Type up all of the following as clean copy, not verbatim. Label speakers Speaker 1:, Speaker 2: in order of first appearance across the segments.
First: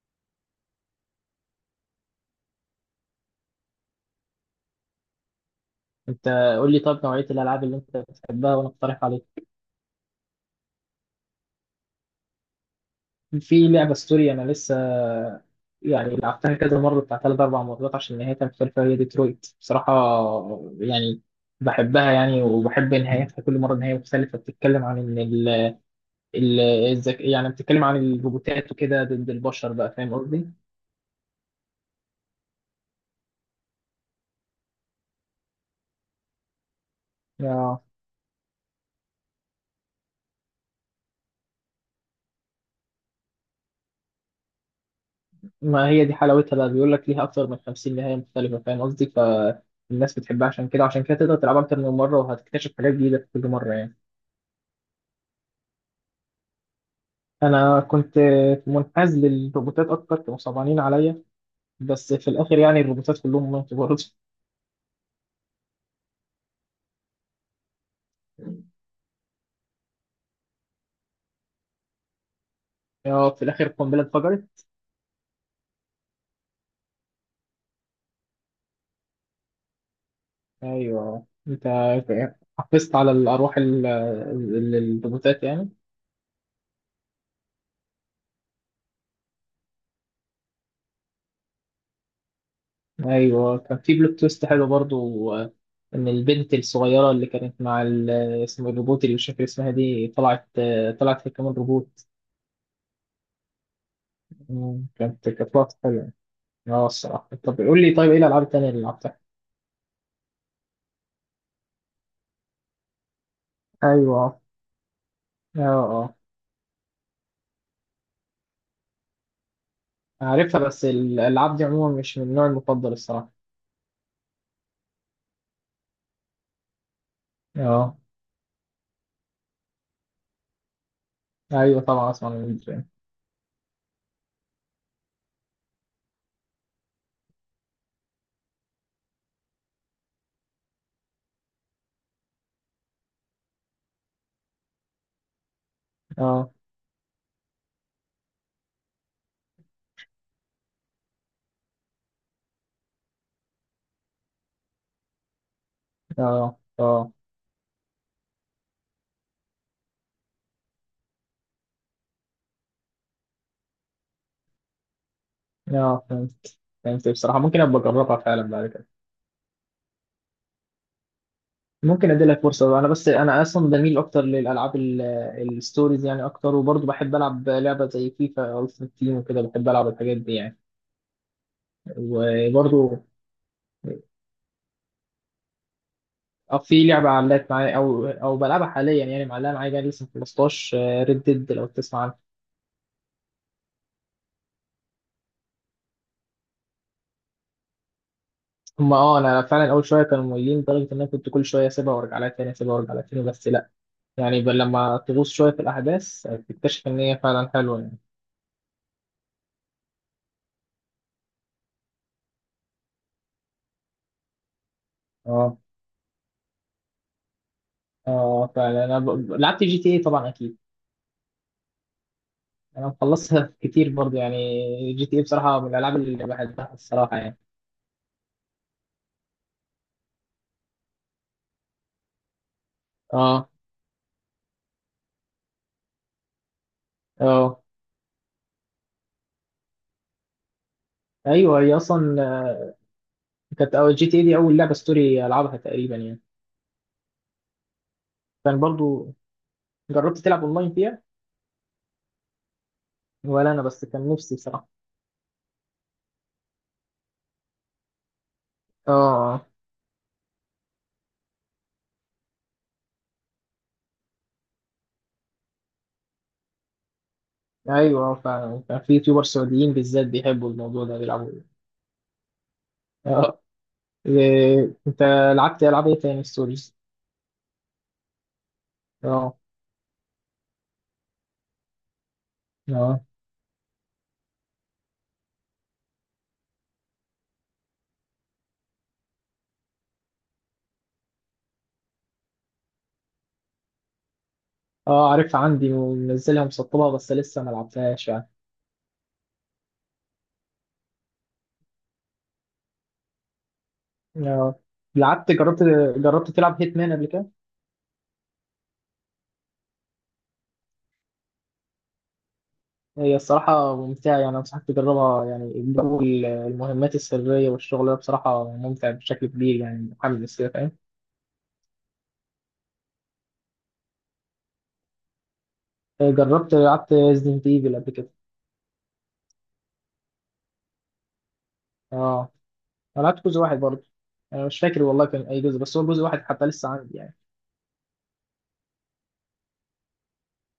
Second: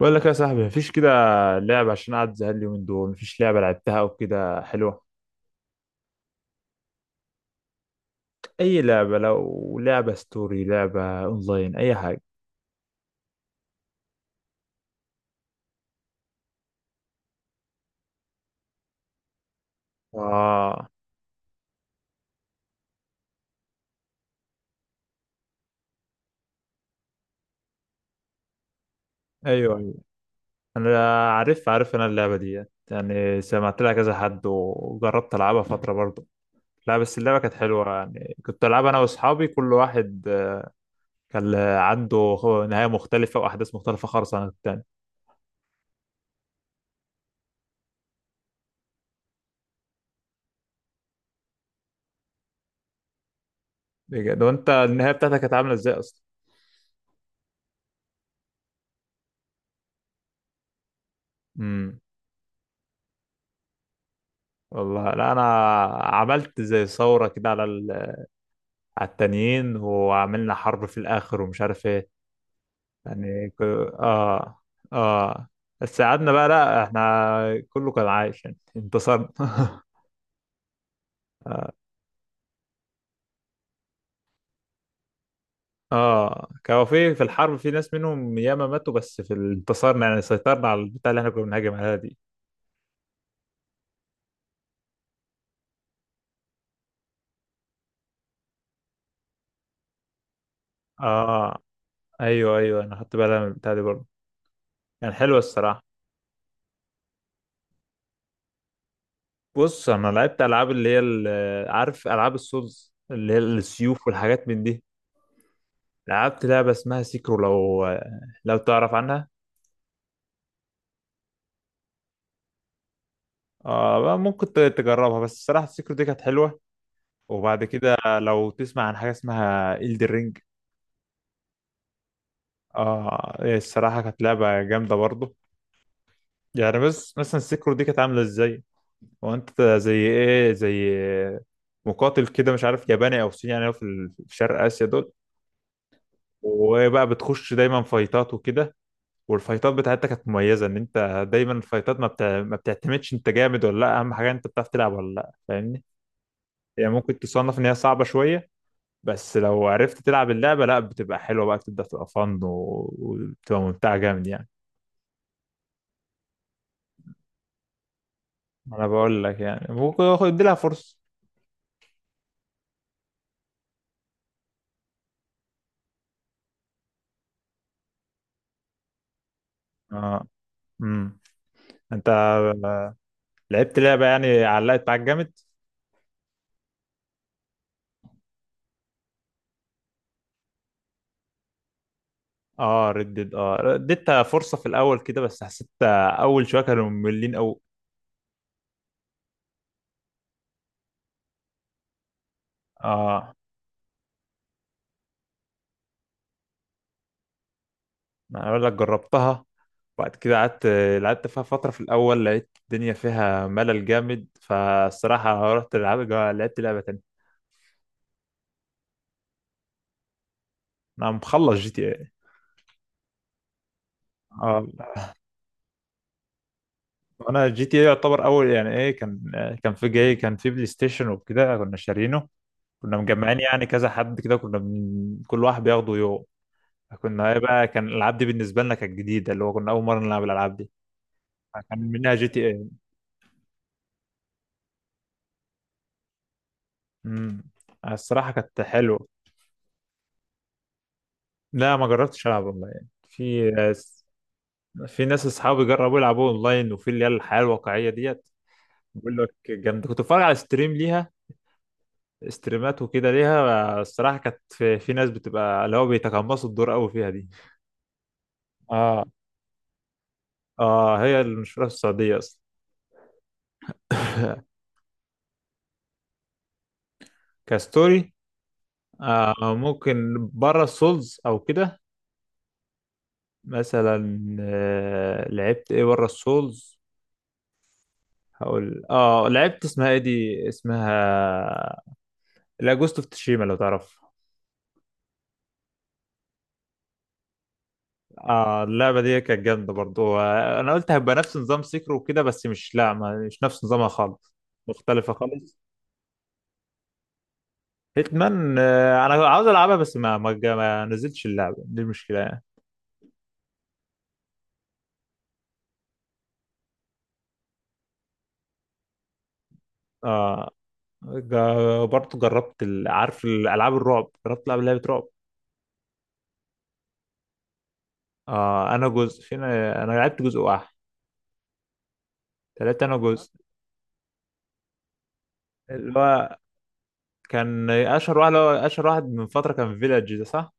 Speaker 1: بقول لك يا صاحبي، مفيش كده لعبة. عشان قاعد زهقان اليومين دول، مفيش لعبة لعبتها أو كده حلوة.
Speaker 2: انت، قول لي طب نوعية الالعاب اللي انت بتحبها، وانا
Speaker 1: أي
Speaker 2: اقترح
Speaker 1: لعبة،
Speaker 2: عليك.
Speaker 1: لو لعبة ستوري، لعبة أونلاين، أي حاجة.
Speaker 2: في لعبة سوري انا لسه يعني لعبتها كذا مرة، بتاع ثلاث اربع مرات، عشان نهايتها مختلفة، هي ديترويت بصراحة
Speaker 1: آه،
Speaker 2: يعني. بحبها يعني، وبحب نهايتها كل مرة نهاية مختلفة. بتتكلم عن ان يعني بتتكلم عن الروبوتات وكده ضد البشر
Speaker 1: أيوه،
Speaker 2: بقى.
Speaker 1: أيوه،
Speaker 2: فاهم قصدي؟
Speaker 1: أنا عارف، عارف أنا اللعبة دي، يعني سمعت لها كذا حد وجربت ألعبها فترة برضه. لا، بس اللعبة كانت
Speaker 2: آه.
Speaker 1: حلوة، يعني كنت ألعبها أنا وأصحابي. كل واحد كان عنده نهاية مختلفة وأحداث مختلفة خالص عن التاني.
Speaker 2: ما هي دي حلاوتها بقى، بيقول لك ليها اكتر من 50 نهاية مختلفة. فاهم قصدي؟ فالناس بتحبها عشان كده، عشان كده تقدر تلعبها اكتر من مرة، وهتكتشف حاجات جديدة في كل مرة يعني.
Speaker 1: بجد؟ وأنت النهاية بتاعتك كانت عاملة إزاي؟
Speaker 2: انا كنت منحاز للروبوتات اكتر، كانوا صعبانين عليا.
Speaker 1: أصلا؟
Speaker 2: بس في الاخر يعني الروبوتات كلهم ماتوا برضه.
Speaker 1: والله، لا انا عملت زي ثوره كده على على التانيين، وعملنا حرب في الاخر ومش عارف ايه،
Speaker 2: اه، في
Speaker 1: يعني ك...
Speaker 2: الاخر القنبله
Speaker 1: اه
Speaker 2: اتفجرت.
Speaker 1: اه. بس قعدنا بقى، لا احنا كله كان عايش، يعني انتصرنا
Speaker 2: ايوه، انت حفظت على الارواح الروبوتات يعني.
Speaker 1: اه، كانوا في الحرب، في ناس منهم ياما ماتوا، بس انتصرنا، يعني سيطرنا على البتاع اللي احنا كنا بنهاجم عليها دي.
Speaker 2: ايوه، كان في بلوت تويست حلو برضو، ان البنت الصغيره اللي كانت مع اسم الروبوت اللي مش فاكر اسمها دي طلعت، طلعت هي كمان
Speaker 1: اه،
Speaker 2: روبوت.
Speaker 1: ايوه، ايوه، انا خدت بالي من البتاع دي برضه،
Speaker 2: مم،
Speaker 1: يعني
Speaker 2: كانت
Speaker 1: حلوه
Speaker 2: كانت لقطه
Speaker 1: الصراحه.
Speaker 2: حلوه. اه، الصراحه. طب قول لي طيب، ايه الالعاب التانيه اللي لعبتها؟
Speaker 1: بص، انا لعبت العاب اللي هي عارف العاب السولز اللي هي السيوف
Speaker 2: ايوه، اه،
Speaker 1: والحاجات من دي.
Speaker 2: اه،
Speaker 1: لعبت لعبة اسمها سيكرو، لو تعرف عنها.
Speaker 2: عارفها بس الألعاب دي عموما مش من النوع المفضل الصراحة.
Speaker 1: آه، بقى ممكن تجربها، بس الصراحة سيكرو دي كانت حلوة. وبعد
Speaker 2: اه،
Speaker 1: كده، لو تسمع عن حاجة اسمها إلدر رينج.
Speaker 2: أيوه طبعا أسمع من الدرين.
Speaker 1: آه، الصراحة كانت لعبة جامدة برضو يعني. بس مثلا سيكرو دي كانت عاملة ازاي؟ هو انت زي ايه، زي مقاتل كده، مش عارف ياباني او صيني، يعني هو في شرق اسيا دول.
Speaker 2: اه،
Speaker 1: وبقى بتخش دايما فايتات وكده. والفايتات بتاعتها كانت مميزه، ان انت دايما الفايتات ما بتعتمدش انت جامد ولا لا، اهم حاجه انت بتعرف تلعب ولا لا، فاهمني؟
Speaker 2: اه،
Speaker 1: هي يعني
Speaker 2: اه،
Speaker 1: ممكن تصنف ان هي صعبه شويه، بس لو عرفت تلعب اللعبه، لا بتبقى حلوه بقى، بتبدا تبقى فن وبتبقى ممتعه جامد يعني.
Speaker 2: اه، فهمت فهمت بصراحة ممكن أبقى أجربها فعلا بعد
Speaker 1: انا
Speaker 2: كده.
Speaker 1: بقول لك يعني ممكن ادي لها فرصه.
Speaker 2: ممكن أدي لك فرصة بقى. أنا بس أنا أصلا بميل أكتر للألعاب الستوريز يعني أكتر، وبرضه بحب ألعب لعبة زي فيفا ألتيمت تيم وكده. بحب ألعب الحاجات
Speaker 1: اه،
Speaker 2: دي يعني.
Speaker 1: امم انت
Speaker 2: وبرضه،
Speaker 1: لعبت لعبه يعني علقت معاك جامد؟
Speaker 2: في لعبة علقت معايا، أو بلعبها حاليا يعني معلقة معايا بقى لسه. 15 ريد ديد لو تسمع عنها.
Speaker 1: اه ردت، اديتها فرصه في الاول كده، بس حسيت اول شويه كانوا مملين قوي.
Speaker 2: هما اه انا فعلا اول شويه كانوا مميزين لدرجه ان انا كنت كل شويه اسيبها وارجع لها تاني، اسيبها وارجع لها تاني.
Speaker 1: اه،
Speaker 2: بس لا يعني لما تغوص شويه في الاحداث تكتشف ان هي فعلا حلوه يعني.
Speaker 1: انا اقول لك جربتها، وبعد كده قعدت لعبت فيها فتره، في الاول لقيت الدنيا فيها ملل جامد، فالصراحه
Speaker 2: اه،
Speaker 1: رحت لعبت، لعبه تانية.
Speaker 2: اه، فعلا انا لعبت جي تي اي طبعا اكيد.
Speaker 1: انا مخلص جي تي اي.
Speaker 2: انا مخلصها كتير برضه
Speaker 1: اه،
Speaker 2: يعني. جي تي اي بصراحه من الالعاب اللي بحبها الصراحه يعني.
Speaker 1: انا جي تي اي يعتبر اول، يعني ايه، كان في جاي، كان في بلاي ستيشن وكده، كنا شارينه. كنا مجمعين،
Speaker 2: اه،
Speaker 1: يعني كذا حد كده، كنا من كل واحد بياخده يوم. كنا ايه
Speaker 2: اه،
Speaker 1: بقى، كان الالعاب دي بالنسبه لنا كانت جديده، اللي هو كنا اول مره نلعب الالعاب دي.
Speaker 2: ايوه، هي
Speaker 1: كان
Speaker 2: اصلا
Speaker 1: منها جي تي اي.
Speaker 2: كانت اول جي تي اي. دي اول لعبه ستوري العبها تقريبا يعني.
Speaker 1: امم الصراحه كانت
Speaker 2: كان
Speaker 1: حلوه.
Speaker 2: برضه، جربت تلعب اونلاين فيها؟
Speaker 1: لا، ما جربتش العب اونلاين.
Speaker 2: ولا انا، بس كان نفسي بصراحه.
Speaker 1: في ناس اصحابي جربوا يلعبوا اونلاين، وفي اللي هي الحياه الواقعيه ديت. بقول لك
Speaker 2: اه،
Speaker 1: جامده. كنت بتفرج على ستريم ليها، ستريمات وكده ليها، الصراحه كانت في ناس بتبقى، اللي هو بيتقمصوا الدور قوي فيها دي.
Speaker 2: ايوه، فعلا كان في
Speaker 1: اه،
Speaker 2: يوتيوبر سعوديين بالذات بيحبوا الموضوع ده
Speaker 1: اه، هي
Speaker 2: بيلعبوا بيه.
Speaker 1: المشهوره في السعوديه اصلا
Speaker 2: اه، إيه، انت لعبت العاب ايه تاني ستوريز؟
Speaker 1: كستوري، آه،
Speaker 2: اه،
Speaker 1: ممكن بره السولز او كده.
Speaker 2: اه،
Speaker 1: مثلا لعبت ايه بره السولز؟ هقول لعبت اسمها ايه دي، اسمها، لا، جوست اوف تشيما، لو تعرف.
Speaker 2: اه، عارفها عندي ومنزلها مسطبها بس لسه ما لعبتهاش يعني.
Speaker 1: اه، اللعبه دي كانت جامده برضو. انا قلت هيبقى نفس نظام سيكرو وكده، بس مش، لا، ما مش نفس نظامها خالص.
Speaker 2: اه،
Speaker 1: مختلفه
Speaker 2: لعبت
Speaker 1: خالص.
Speaker 2: جربت جربت تلعب هيتمان قبل كده؟
Speaker 1: هيتمان، انا عاوز العبها، بس ما نزلتش اللعبه دي المشكله يعني.
Speaker 2: هي الصراحة ممتعة يعني، أنصحك تجربها. يعني جو المهمات السرية والشغل ده بصراحة ممتع بشكل كبير يعني، محمد
Speaker 1: اه،
Speaker 2: السيف. فاهم؟
Speaker 1: برضو جربت عارف الالعاب الرعب، جربت العب لعبه رعب.
Speaker 2: آه، جربت لعبت ريزدنت ايفل قبل كده.
Speaker 1: اه، انا جزء فينا، انا لعبت جزء واحد،
Speaker 2: اه،
Speaker 1: تلاتة. انا
Speaker 2: انا لعبت
Speaker 1: جزء
Speaker 2: جزء واحد برضه. انا مش فاكر والله كان اي جزء، بس هو
Speaker 1: اللي
Speaker 2: جزء واحد
Speaker 1: هو
Speaker 2: حتى لسه عندي يعني.
Speaker 1: كان اشهر واحد، اللي هو اشهر واحد من فتره، كان فيلاج ده، صح؟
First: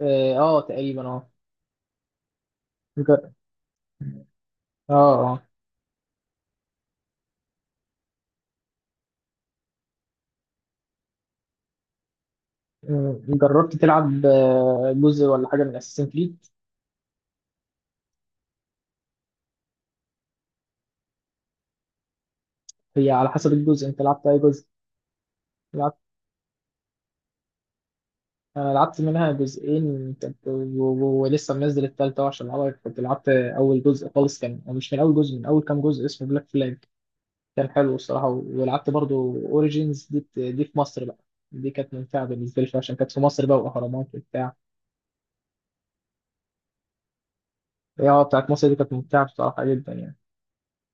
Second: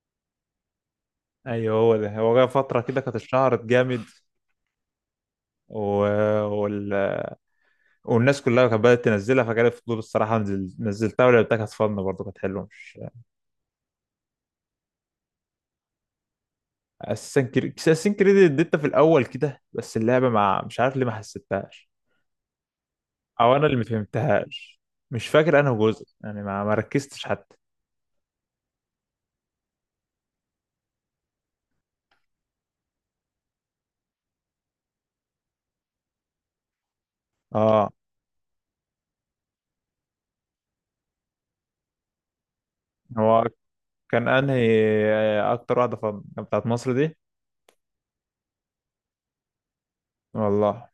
Speaker 2: اه، تقريبا. اه.
Speaker 1: ايوه، هو ده. هو جه فتره كده كانت
Speaker 2: جر-
Speaker 1: اشتهرت جامد.
Speaker 2: اه اه
Speaker 1: و... وال... والناس كلها كانت بدأت تنزلها، فجالي فضول الصراحة، نزلتها ولعبتها، كانت فن برضه، كانت حلوة مش.
Speaker 2: جربت تلعب جزء ولا حاجه من اساسن كريد؟
Speaker 1: أساسن كريد، أساسن كريد اديتها في الأول كده، بس اللعبة مع، مش عارف ليه ما حسيتهاش،
Speaker 2: هي على حسب
Speaker 1: أو أنا اللي ما
Speaker 2: الجزء، انت لعبت اي جزء؟
Speaker 1: فهمتهاش. مش فاكر أنا
Speaker 2: لعبت
Speaker 1: جزء يعني، ما ركزتش حتى.
Speaker 2: انا لعبت منها جزئين ولسه منزل التالتة أهو عشان العبها. كنت لعبت اول جزء خالص، كان أو مش من اول جزء، من اول كام جزء اسمه بلاك فلاج. كان
Speaker 1: اه،
Speaker 2: حلو الصراحه. ولعبت برضه اوريجينز دي في مصر بقى. دي كانت ممتعه بالنسبه لي شوية عشان كانت في
Speaker 1: هو
Speaker 2: مصر بقى، واهرامات
Speaker 1: كان
Speaker 2: وبتاع.
Speaker 1: أنهي أكتر واحدة فن، بتاعت مصر دي؟
Speaker 2: هي بتاعت مصر، دي كانت ممتعة بصراحة جدا يعني.
Speaker 1: والله،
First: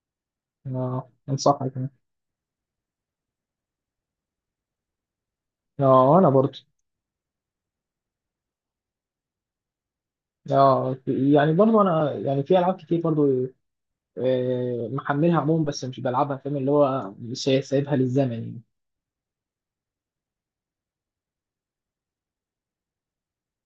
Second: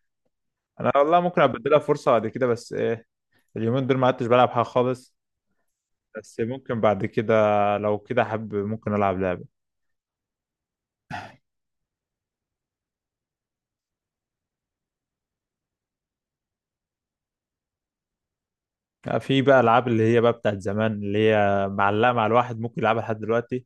Speaker 1: أنا
Speaker 2: اه،
Speaker 1: والله ممكن
Speaker 2: انصحك
Speaker 1: أبدلها
Speaker 2: يعني.
Speaker 1: فرصة بعد كده، بس إيه، اليومين دول ما عدتش بلعب حاجة خالص.
Speaker 2: اه، انا
Speaker 1: بس
Speaker 2: برضو.
Speaker 1: ممكن بعد كده، لو كده حب ممكن ألعب لعبة.
Speaker 2: اه، يعني برضو انا يعني في العاب كتير برضو، محملها عموما بس مش بلعبها. فاهم، اللي هو مش سايبها للزمن يعني.
Speaker 1: لا، في بقى العاب اللي هي بقى بتاعت زمان، اللي هي معلقه مع الواحد، ممكن يلعبها لحد دلوقتي.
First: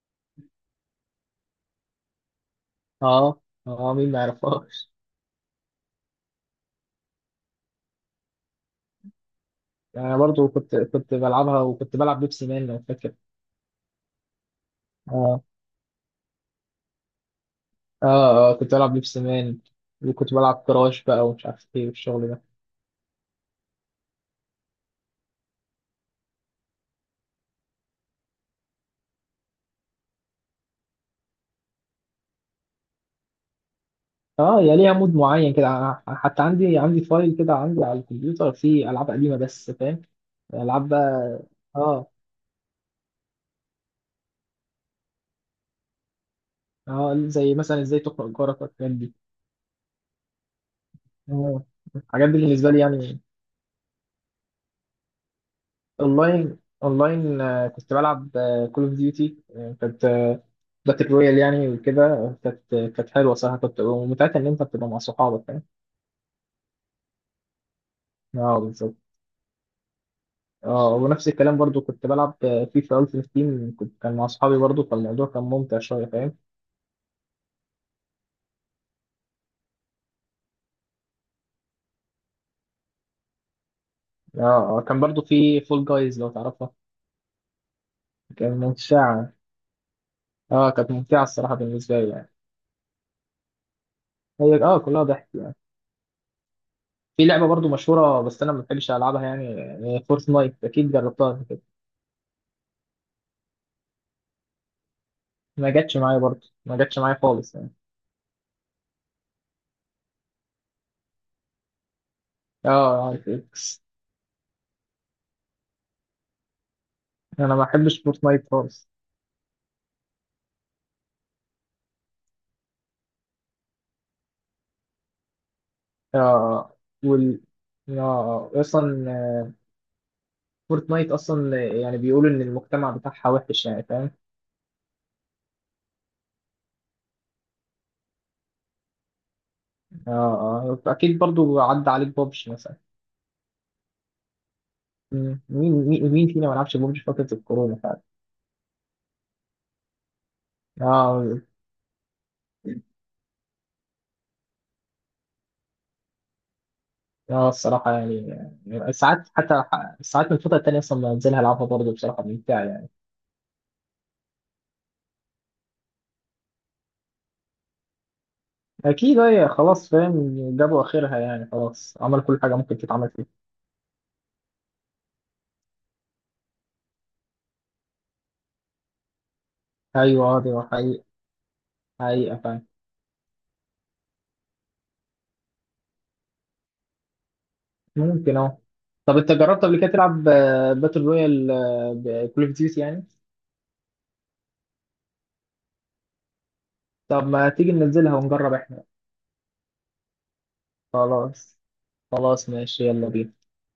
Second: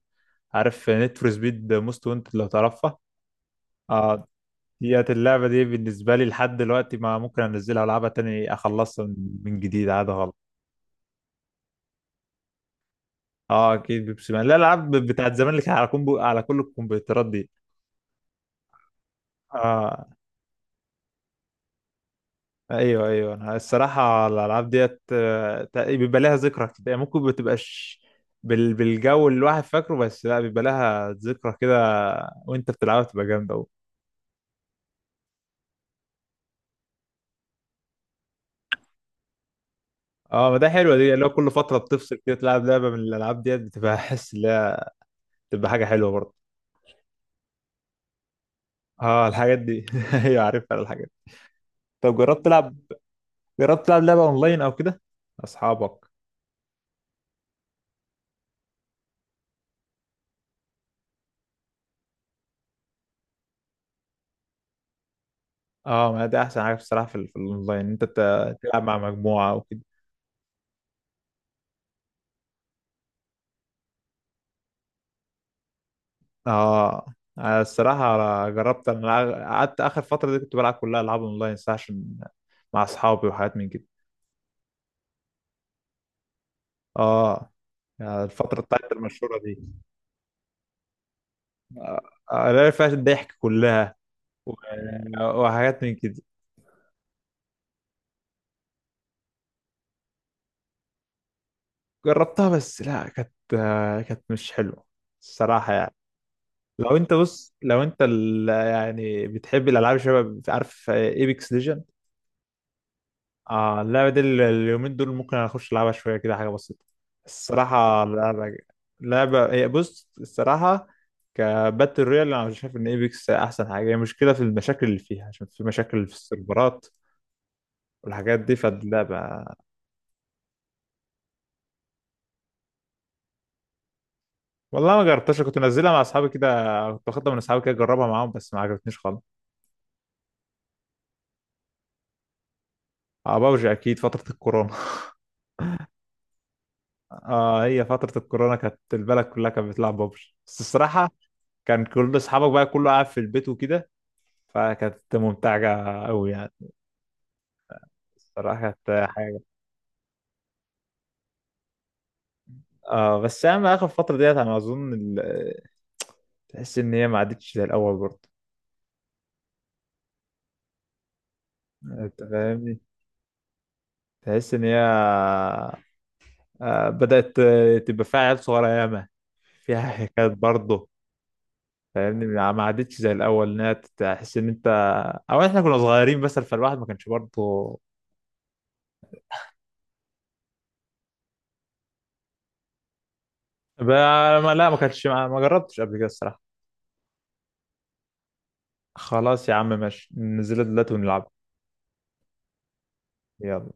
Speaker 1: عارف نيد فور سبيد موست وانتد، لو تعرفها؟
Speaker 2: اه، اه، مين ما
Speaker 1: اه،
Speaker 2: يعرفهاش.
Speaker 1: ديت اللعبه دي بالنسبه لي لحد دلوقتي ما ممكن انزلها والعبها تاني، اخلصها من جديد
Speaker 2: يعني
Speaker 1: عادي
Speaker 2: انا
Speaker 1: خالص.
Speaker 2: برضو كنت بلعبها، وكنت بلعب بيبسي مان لو فاكر.
Speaker 1: اه، اكيد بيبسي مان، لا، الالعاب بتاعت
Speaker 2: اه،
Speaker 1: زمان اللي كانت على كومبو، على كل الكمبيوترات دي.
Speaker 2: اه، كنت بلعب بيبسي مان.
Speaker 1: اه،
Speaker 2: وكنت بلعب كراش بقى ومش عارف ايه والشغل ده.
Speaker 1: ايوه، ايوه، انا الصراحه الالعاب ديت، بيبقى لها ذكرى كده يعني. ممكن ما تبقاش بالجو اللي الواحد فاكره، بس لا بيبقى لها ذكرى كده، وانت بتلعبها بتبقى جامده قوي.
Speaker 2: اه، يا ليها مود معين كده. أنا حتى عندي فايل كده، عندي على الكمبيوتر فيه العاب قديمه، بس فاهم.
Speaker 1: اه، ما ده
Speaker 2: العاب
Speaker 1: حلوه دي، اللي هو
Speaker 2: بقى.
Speaker 1: كل فتره
Speaker 2: اه،
Speaker 1: بتفصل كده تلعب لعبه من الالعاب ديت، بتبقى حس ان هي بتبقى حاجه حلوه برضه.
Speaker 2: اه، زي مثلا ازاي تقرا جارك والحاجات دي.
Speaker 1: اه، الحاجات دي ايوه عارفها الحاجات دي.
Speaker 2: آه،
Speaker 1: طب
Speaker 2: الحاجات دي
Speaker 1: جربت
Speaker 2: بالنسبه
Speaker 1: تلعب،
Speaker 2: لي يعني.
Speaker 1: لعبه اونلاين او كده اصحابك؟
Speaker 2: اونلاين اونلاين، كنت بلعب كول اوف ديوتي. كانت باتل رويال يعني وكده. كانت حلوه صراحه كنت، ومتعتها ان انت بتبقى مع صحابك. فاهم؟
Speaker 1: اه، ما ده احسن حاجه بصراحه، في الاونلاين انت
Speaker 2: اه،
Speaker 1: تلعب
Speaker 2: بالظبط.
Speaker 1: مع مجموعه وكده.
Speaker 2: اه، ونفس الكلام برضو كنت بلعب فيفا التيمت تيم، كان مع صحابي برضو، فالموضوع كان ممتع شويه. فاهم؟
Speaker 1: اه، أنا الصراحة جربت. انا قعدت اخر فترة دي كنت بلعب كلها العاب اونلاين صح، عشان مع اصحابي وحاجات من كده.
Speaker 2: اه، كان برضو في فول جايز لو تعرفها.
Speaker 1: اه، يعني
Speaker 2: كانت
Speaker 1: الفترة بتاعت
Speaker 2: ممتعة.
Speaker 1: المشهورة دي،
Speaker 2: اه، كانت ممتعة الصراحة
Speaker 1: آه،
Speaker 2: بالنسبة لي يعني.
Speaker 1: اللي فيها الضحك كلها، و-
Speaker 2: هي كلها ضحك يعني.
Speaker 1: وحاجات من كده.
Speaker 2: في لعبة برضو مشهورة بس أنا ما بحبش ألعبها يعني، فورتنايت. أكيد جربتها قبل كده.
Speaker 1: جربتها، بس لا كانت، كانت مش حلوة
Speaker 2: ما
Speaker 1: الصراحة يعني.
Speaker 2: جاتش معايا برضو، ما
Speaker 1: لو
Speaker 2: جاتش
Speaker 1: انت،
Speaker 2: معايا
Speaker 1: بص،
Speaker 2: خالص يعني.
Speaker 1: لو انت يعني بتحب الالعاب شباب، عارف ايبكس ليجن؟
Speaker 2: اه، اه،
Speaker 1: اه،
Speaker 2: إكس.
Speaker 1: اللعبة دي اليومين دول ممكن اخش العبها شوية كده، حاجة بسيطة.
Speaker 2: أنا ما بحبش
Speaker 1: الصراحة
Speaker 2: فورتنايت
Speaker 1: لعبة،
Speaker 2: خالص.
Speaker 1: هي، بص الصراحة، كباتل رويال انا مش شايف ان ايبكس احسن حاجة، هي مشكلة في المشاكل اللي فيها عشان في مشاكل في
Speaker 2: اه، آه.
Speaker 1: السيرفرات
Speaker 2: وال اه
Speaker 1: والحاجات دي
Speaker 2: آه. أصلا
Speaker 1: فاللعبة.
Speaker 2: فورتنايت أصلا يعني بيقولوا إن المجتمع بتاعها وحش يعني. فاهم؟
Speaker 1: والله ما جربتهاش، كنت منزلها مع اصحابي كده، كنت واخدها من اصحابي كده اجربها معاهم، بس ما عجبتنيش خالص.
Speaker 2: اه، اه، أكيد برضو عدى عليك بابجي مثلا.
Speaker 1: اه بابجي، اكيد فترة الكورونا
Speaker 2: مين فينا ما لعبش ببجي في فترة
Speaker 1: اه،
Speaker 2: الكورونا
Speaker 1: هي
Speaker 2: فعلا.
Speaker 1: فترة الكورونا كانت البلد كلها كانت بتلعب بابجي، بس الصراحة
Speaker 2: اه،
Speaker 1: كان كل اصحابك بقى كله قاعد في البيت وكده، فكانت ممتعة أوي يعني.
Speaker 2: اه، الصراحة يعني.
Speaker 1: الصراحة
Speaker 2: يعني
Speaker 1: كانت
Speaker 2: ساعات،
Speaker 1: حاجة.
Speaker 2: حتى ساعات من الفترة التانية أصلا بنزلها ألعبها برضه، بصراحة ممتعة يعني.
Speaker 1: اه، بس أهم آخر فترة ديت، أنا أظن تحس إن هي ما عادتش زي الأول برضه.
Speaker 2: أكيد، هي خلاص فاهم، جابوا آخرها يعني خلاص،
Speaker 1: أنت
Speaker 2: عملوا كل حاجة
Speaker 1: فاهمني،
Speaker 2: ممكن تتعمل فيها.
Speaker 1: تحس إن هي بدأت تبقى فيها عيال صغيرة ياما، فيها
Speaker 2: أيوه،
Speaker 1: حكايات
Speaker 2: دي
Speaker 1: برضه.
Speaker 2: حقيقة.
Speaker 1: فاهمني؟
Speaker 2: حقيقة فعلا.
Speaker 1: ما عادتش زي الأول، إنها تحس إن أنت أو إحنا كنا صغيرين، بس فالواحد ما كانش برضه.
Speaker 2: ممكن. طب أنت جربت قبل كده تلعب باتل رويال بكول أوف ديوتي يعني؟
Speaker 1: بقى- لا ما كانش، ما جربتش قبل كده الصراحة.
Speaker 2: طب ما تيجي ننزلها ونجرب إحنا؟
Speaker 1: خلاص يا عم، ماشي، ننزلها دلوقتي ونلعب.
Speaker 2: خلاص، خلاص ماشي يلا بينا.
Speaker 1: يلا.